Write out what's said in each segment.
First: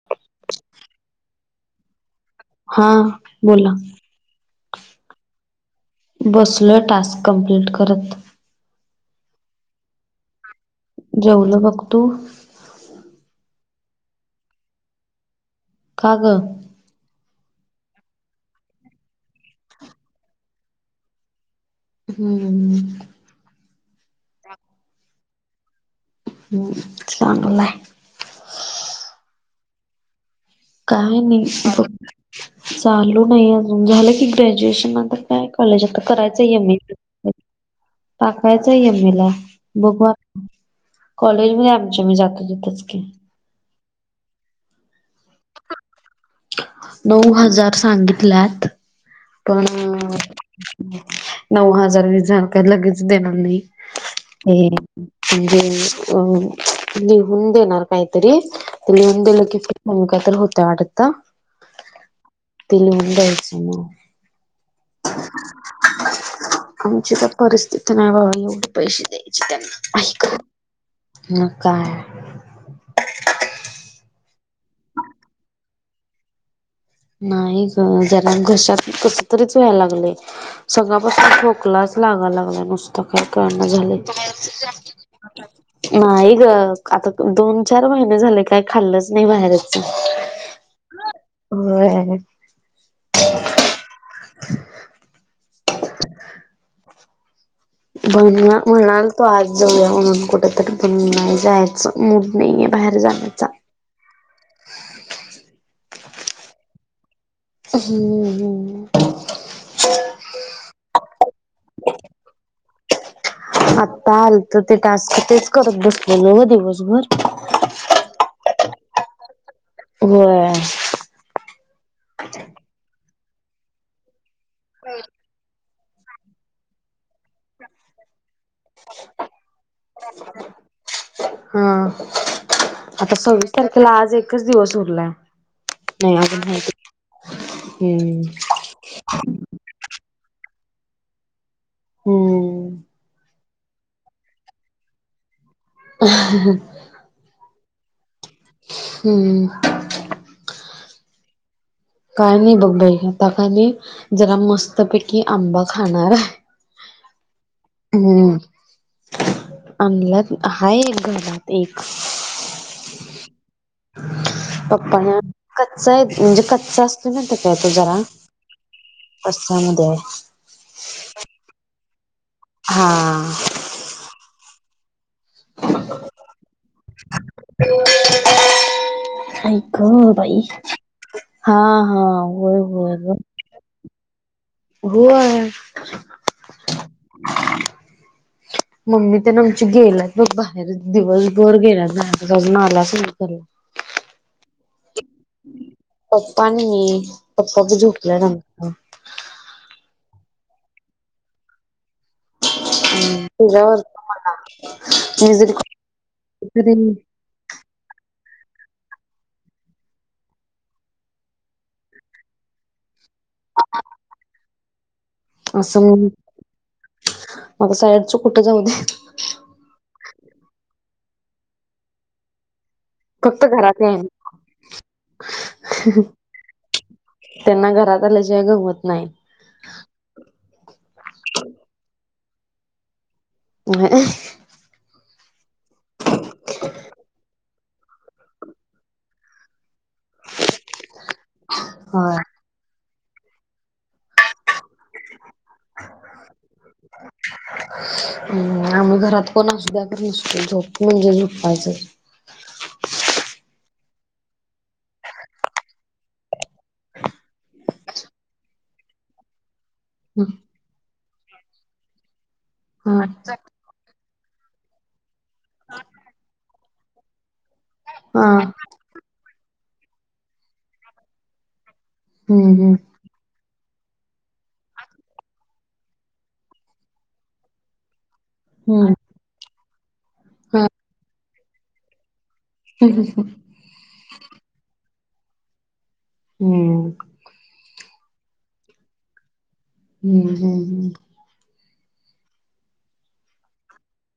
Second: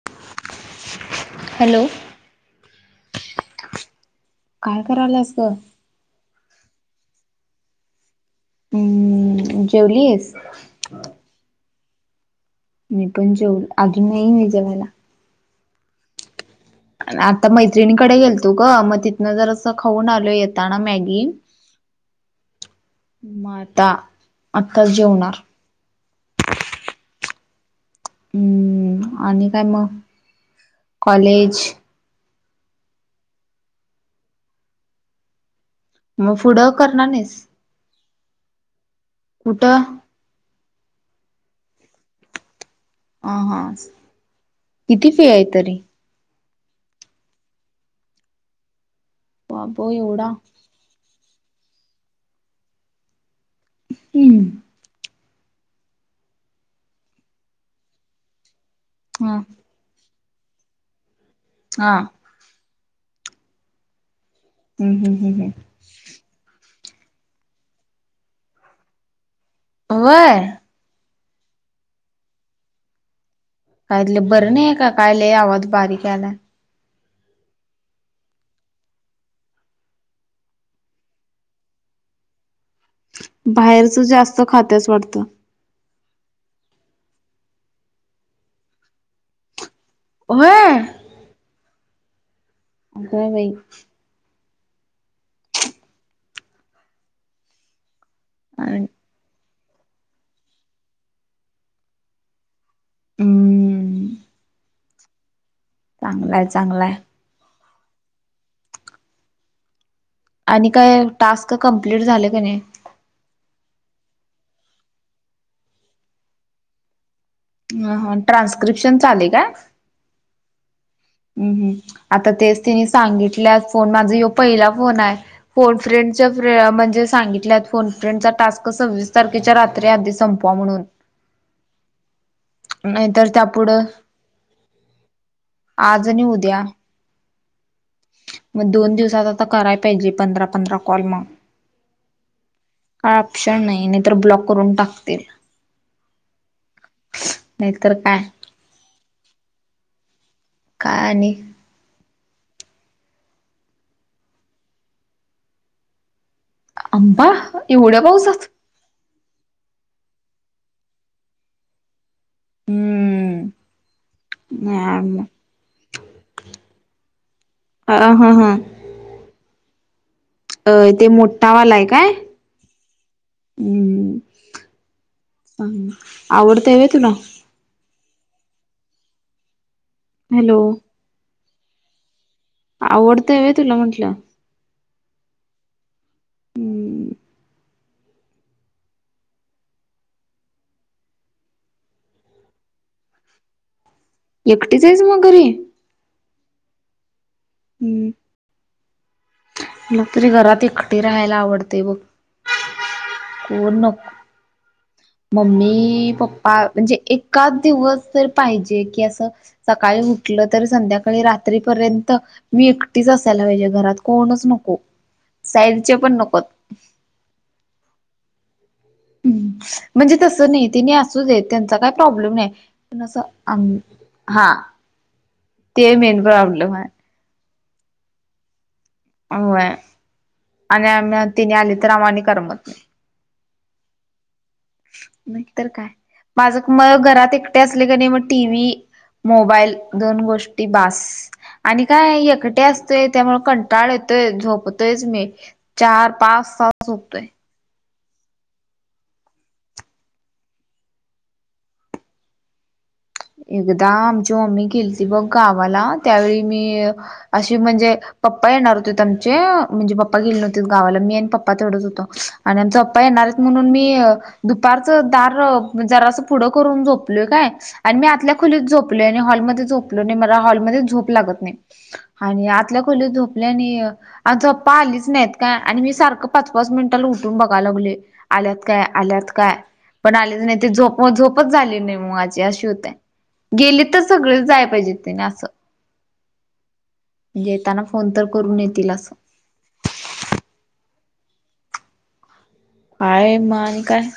[inaudible] Hello! हा बोला. काय करालास? बसलोय टास्क कंप्लीट करत. हम्म जेवलीयस? जेवलो बघ तू? मी पण जेव आजुन नाही मी जेवायला. का ग? आता मैत्रिणीकडे गेलतो ग मग तिथनं जरास खाऊन आलोय येताना मॅगी. [inaudible] हम्म हम्म हम्म. मग आता आत्ताच जेवणार. हम्म चांगलाय. हम्म आणि काय मग? काही नाही कॉलेज बघ. चालू नाही अजून झालं की ग्रॅज्युएशन नंतर काय कॉलेजात मग करायच पुढं यम ए करणार नाहीस टाकायचा यमएमे ला कुठं बघु आता. कॉलेज मध्ये आमच्या मी जातो तीथंच की. ह हा, किती फी आहे तरी? नऊ हजार सांगितल्यात. पण बाबो एवढा नऊ हजार [unintelligible] झालं का लगेच देणार नाही. हम्म. हे अ म्हणजे लिहून देनार कायतरी ते लिहून हा दिलं की म्हण काय तरी होतय वाटत. हा. ते लिहुन द्यायचं मग. हम्म हम हम हम. आमची तर परिस्थिती नाही बाबा एवढे पैसे द्यायचि त्यांना. व्हय मग काय. कायलं बरं नाही का काय लय आवाज बारीक यालाय? नाही ग जरा घशात कस तरीच व्हाय लागलय. सकाळपासून खोकलाच लागा लागलाय नुस ता काय कळना झालय. बाहेरचं जास्त खात्याच वाटतं. नाही ग आता दोन चार महिने झालय काय खाल्लच नाही बाहेरच. व्हय. होय. आता बाई. [inaudible] [unintelligible] आणि म्हणाल त आज जाऊया म्हणून कुठेतरी पण नाही जायाचं मूड नाहीये बाहेर जाण्याचा. हम्म. चांगलाय चांगलाय. हम्म हम्म. आणि काय टास्क कम्प्लीट झाले का नाही? आता आलत ते टास्क तेच करत बसलेलो दिवसभर. ह हा ट्रान्स्क्रिप्शनच आले का? होय. हम्म हम्म आता तेच तिने सांगितलेय फोन माझा हेव पहिला फोन आहे. फोन फ्रेंड चा फ्रे म्हणजे सांगीन त्यात फोन फ्रेंडचा टास्क सव्वीस तारखेच्या रात्री आधी संपवा म्हणून हां. नाहीतर त्या पुुढं आज एकच दिवस उरलाय नाही आणि अजून उद्या हायती हम्म. मग दोन दिवसात आता कराय पाहिजे पंधरा पंधरा कॉल मग हम्म का ऑप्शन नाही नाही तर ब्लॉक करून टाकतील. [inaudible] नाही तर काय. हम्म. काय आणि? काय नाही बघ बाई आता कानाई जरा मस्तपैकी आंबा खाणार हाय. आंबा एवढ्या पावसात? आणल्यात हाय घरात एक. हम्म. पप्पा नी नाही आण कच्चाय म्हणजे कच्चा असतो ना ते [unintelligible] जरा. अ हम्म हम्म. तशा मध्ये हाय. अ ते मोठावालाय काय? हा. हम्म. आवडतय व्हय तुला? आई ग बाई हॅलो हा हा. होय होय ग आवडतय व्हय तुला म्हटलं? होय. [inaudible] हम्म मम्मी ते न आमची गेल्यात बघ बाहेर दिवसभर गेल्यात घरातच अजून आल्याच नाही घरी. एकटीचय स मग घरी? पप्पा आणि मी, पप्पा बी हम्म झोपल्यात [unintelligible] मला तरी घरात एकटी राहायला आवडतय बघ. कोण नको [unintelligible] मी जरी मम्मी पप्पा कॉल म्हणजे एखाद दिवस तर पाहिजे की असं. सकाळी उठलं तर संध्याकाळी रात्रीपर्यंत. मी एकटीच असायला पाहिजे घरात, कोणच नको. असं साईडचे मग, पण नकोत पावसाळ्याचा कुठे जाऊ दे. हम्म, म्हणजे तसं नाही तिने असूच येत त्यांचा काय प्रॉब्लेम नाही. तसं फक्त अं घरात याय हा, ते मेन प्रॉब्लेम हाय. त्यांना घरात आल्याशिवाय गंमत नाही. व्हय आणि आम्ही तिने आली तर आम्हालाही करमत नाही. ह. नाई तर काय, माजं म गरात एक. ते असलेक नइ म टीव्ही मोबाईल. दोन गोष्टी बास आनी होय. काय एकट्यास. ते त्यामुळ कंटाळ येतोय झोपतोयच मी चार पाच तास झोपतोय. हम्म आमी घरात कोन असु द्या झोप म्हनजे झोपायचं. एकदा आमची मम्मी गेल्ती बग गावाला त्यावेळी मी. आशी म्हनजे पप्पा येणार होते त्यांचे. म्हनजे पप्पा गेले नव्हतेत गावाला मी आनी पप्पा तेवडच होतो आनी आमचा हा आप्पा येणारेत मनून मी. दुपारचं दार जरासं पुडं करून झोपलोय काय. आन मी हा आतल्या खोलीत झोपलोय आनी हॉलमद्ये झोपलो नइ आनी मला हॉलमद्ये झोप लागत नइ. आनी हम्म हम्म. आतल्या खोलीत झोप. ले नी आमचं प्पा आलीच नाइत काय मी सारकं पाच पाच मिनिटाला उटून बगाय लागले. आल्यात काय हम्म आल्यात काय पन आलेच नइ हा ते झोप झोपच झाली नाही माजी अशी ह होत्या ह ह. गेले तर सगळेच जाआय पायजे तेने असं. हम्म. येताना फोन तर करून येतील असं. हम्म हम्म हम्म. आएय म आनी काय?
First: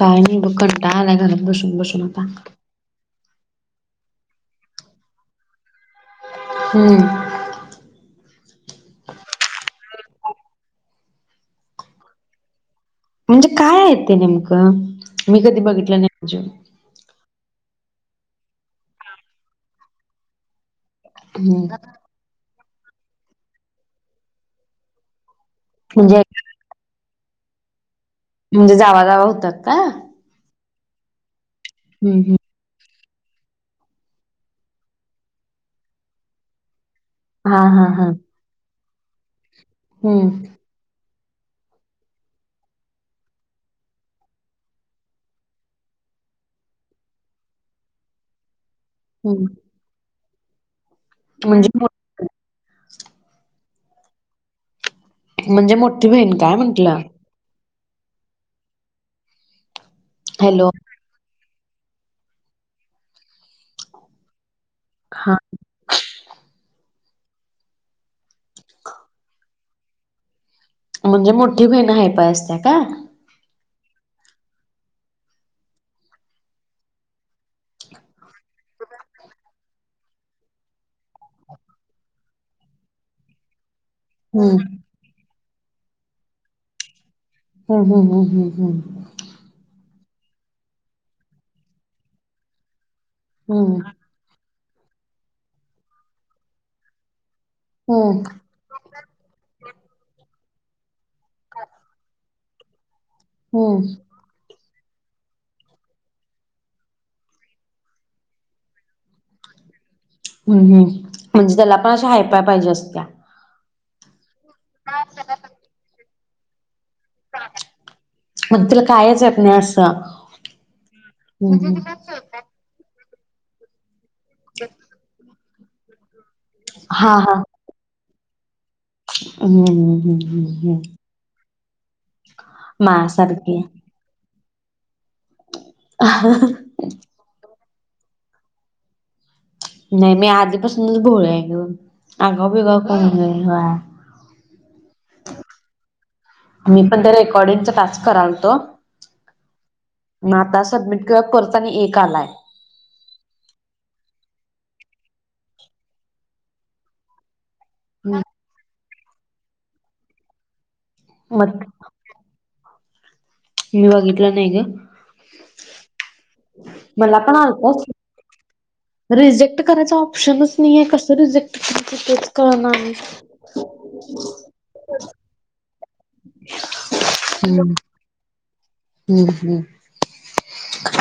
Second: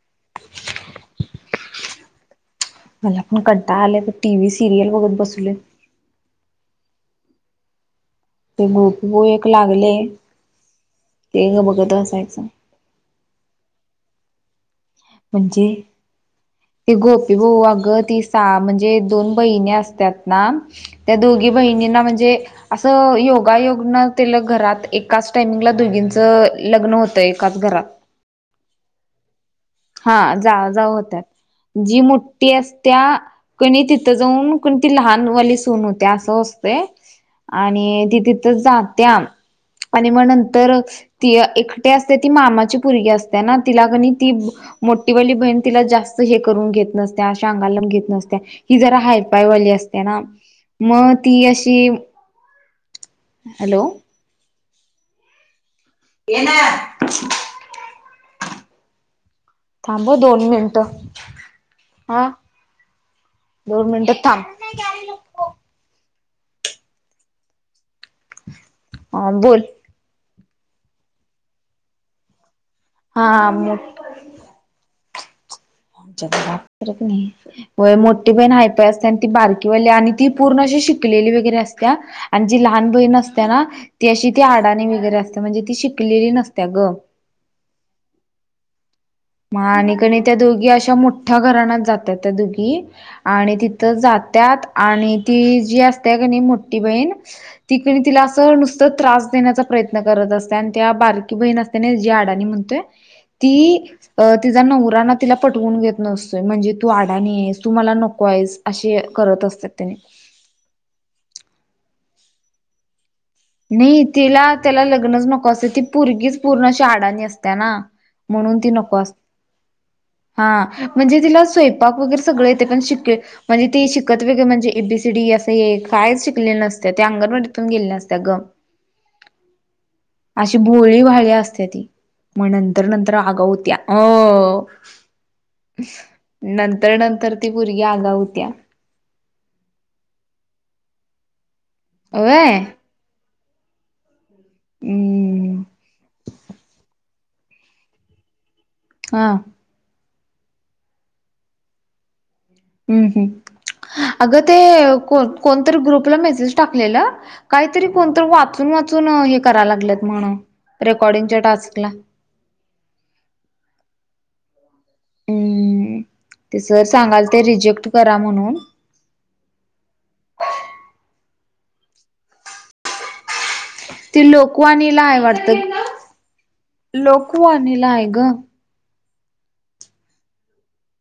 काय नइ बग कंटाळा आलाय घरात बसून बसून आता. मला पन कंटाळा त आलाय टीवि सिरियल बगत बसलोय. हम्म. ते गोपीबऔ एक लागले ते बगत असायचं. म्हनजे काय आय ते नेमकं मी कदी बगीतलं नइ. ती गोपी बऔ अगं ती सा म्हनजे दोन बहिणी अस्त्यात ना. त्या दोगी हम्म बहिणींना म्हनजे असं योगायोग न ते ला घरात एकाच टाइमिंगला म्हणजे दोगींचं लग्न होतं एकाच घरात. म्हनजे जावा जावा होतात का? हम्म हा जावा जावा होत्यात जी हम्म मोटी अस त्या कनइ तितं जाऊन कोन ती लहानवाली सून होते असं असतय. हा हा आनी हा ती तितं जात्यान आनी म हम्म नंतर. ती एकटि असते ती मामाची पोरगी अस्तेना तिला कनइ ती मोटीवाली भईन तिला जास्त हे करून घेत नस्त्या अशा अंगाला घेत नस्त्या. ही जरा हम्म हायपायवाली असते ना म ती म्हणजे अशी. मो हॅलो म्हनजे मोठी भईन काय म्हटलं? थांब दोन हॅलो मिनिटं आ. दोन मिनिटं थांब. हा. आ बोल. म्हणजे मोठी बहीण हायपाय असत्या काय. हा हा मो आमच्या घरात तर कणी. होय मोठी बहीण हायपाय असत्या आणि ती, बारकीवाली आणि ती पूर्ण अशी शिकलेली वगैरे असत्या. आणि जी लहान बहीण असत्या ना, ती अशी ती हम्म आडाणी वगैरे असत्या, म्हणजे ती शिकलेली नसत्या गं. हम हम हम हम हम. मग आणि कणी त्या दोघी अशा, मोठ्या घराण्यात जात्यात त्या दोघी. आणि हम्म हम्म तिथं जात्यात आणि ती, जी असत्या कणी न मोठी बहीण. ति कणी तिला हम्म असं नुसत त्रास देण्याचा. प्रयत्न करत असत्या आणि ती, बारकी बहीण असत्या जी अडाणी म्हणतोय हम्म ती. तिचा नवरा ना तिला पटवून घेत नसतोय, म्हणजे तू अडाणी आहेस तू मला नको हायस. अशी करत असत्यात त्यांनी. हम् हम् म्हणजे त्याला पण अशी हायपाय पाहिजे असत्या. नयी तिला त्याला लग्नच नको असते, ती पोरगीच पूर्ण अशी अडाणी असत्या ना. मग तिला कायच येत नाही असं. स [inaudible] हा म्हणजे तिला स्वयंपाक वगैरे, सगळं येते पण शिक म्हणजे ते शिकत वेगैरे म्हणजे, ए बीसीडी असं हे कायच शिकले नसते. ते हा हा अंगणवाडी पण गेले नस त्या गं हम्म हम्म हम्म अशी हम्म भोळी भाळी असत्या ती. मग नंतर नंतर आगाव मासारखी होत्या. अ नंत त्या नंतर ती पोरगी आगाव होत्या. नाही मी आधीपासूनच भोळी आहे गं, आगाव व्हय बिगाव कोण नाही व्हय. हम्म. मी पण ते रेकॉर्डिंगच टास्क कराल तो. हां. म आता सबमिट करताना एक आलाय. हम हम. अगं ते कोणतरी ग्रुपला मेसेज टाकलेलं. काय तरी कोणतरी वाचून वाचून हे करायला लागल्याय म्हण, रेकॉर्डिंग चा मग टास्कला. मी बघितलं नाही गं. हम्म ते सर मला सांगाल पण ते, आलतच रिजेक्ट करा म्हणून. रिजेक्ट करायचं ऑप्शनच नाहीये, कसं रिजेक्ट करायचं तेच कळना आणि. ती लोकवाणीला आहे वाटतं, लोकवाणीला आहे गं. हम हम.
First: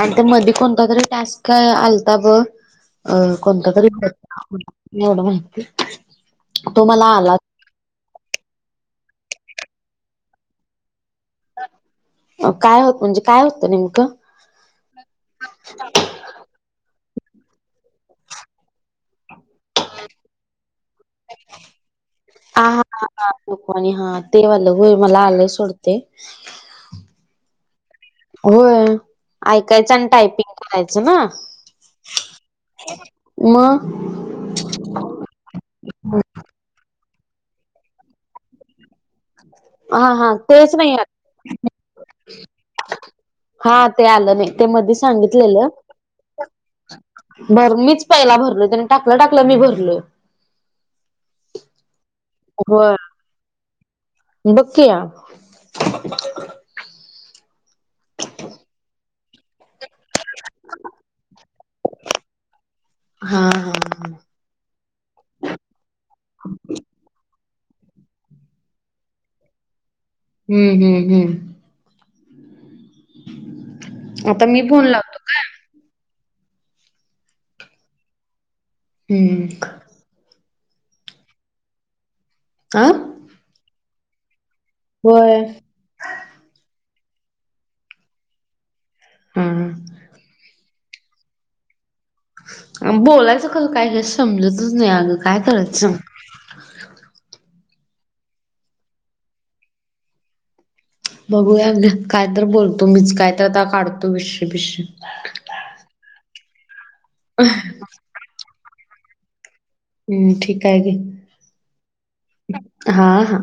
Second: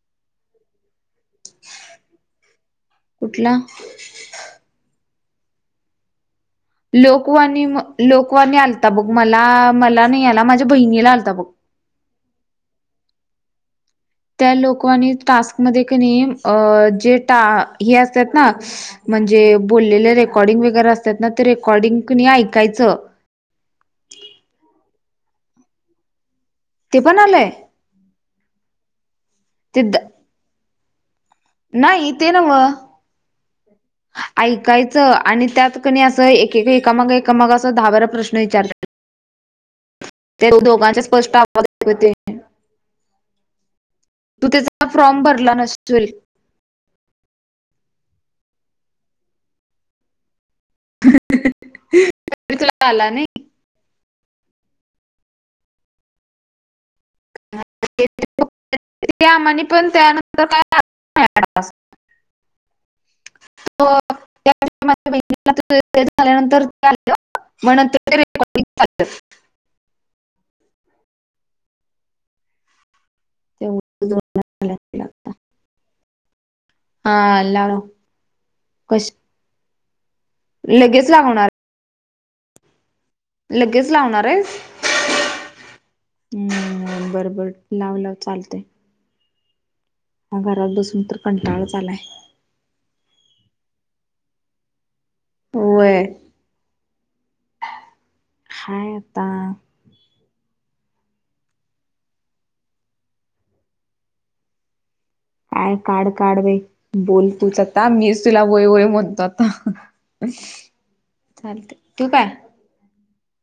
आणि ते मध्ये कोणता तरी टास्क आलता बग. कुठला [unintelligible] माहितीये. लोकवाणी लोकवाणी आलता बघं, मला मला नाही आला, माझ्या बहिणीला आलता बघं. अ काय होतं म्हणजे, काय होत नेमकं. त्या लोकवाणीत टास्कमध्ये कणी अ.. जे टास्क हे असतात ना. म्हणजे बोलेले रेकॉर्डिंग वगैरे असतात ना ते, रेकॉर्डिंग कणी आ ऐकायचं. [unintelligible] हा ते वालं होय मला आलंय सोड ते. ते पण आलंय. होय ते ऐकायचं आणि टायपिंग करायचं ना. नाही, ते नव्ह मग ऐकायचं आणि त्यात कणी, असं एक- एकामाग- एकामाग, असं दहा बरा प्रश्न विचार हा, हा, त्या तेच दोघांचे स्पष्ट आवाज ऐकू येते मयात हा, ते आलं तू नाही, ते त्याचा मध्ये फॉर्म भरला सांगितलेलं नसेल बर, मीच पहिला भरलोय, त्यानी टाकलं टाकलं मी भरलोय तरी हो, तुला आला बघ की, या [unintelligible] ते, आमानी पण, त्यानंतर काय, [unintelligible] टाईमपास हा त्या [unintelligible] झाल्यानंतर चालतं, म नंतर ते रेकॉर्डिंग चालतं हम्म, हम्म, हम्म तेवढं दोन आता, मी आल्या फोन लाव तिला हा लावा हम लगेच लावणार आ लगेच लावणार आहेस? व्हय हम्म, बर-बर, लाव -लाव, चालतय हम्म घरात बसून तर, कंटाळाच आलाय बोलायचं खरं काय, हे समजतच नाही, अगं काय करायचं? होय हाय आता बघू या, कायत बोलतो मीच, काय त आता काढतो विश बिश काय काड -काड बाई, बोल तूचआता, मीच तूला व्हय -व्हय, म्हणतो आता हम्म ठीक आहे की चालतय, ठीव काय? हा, हा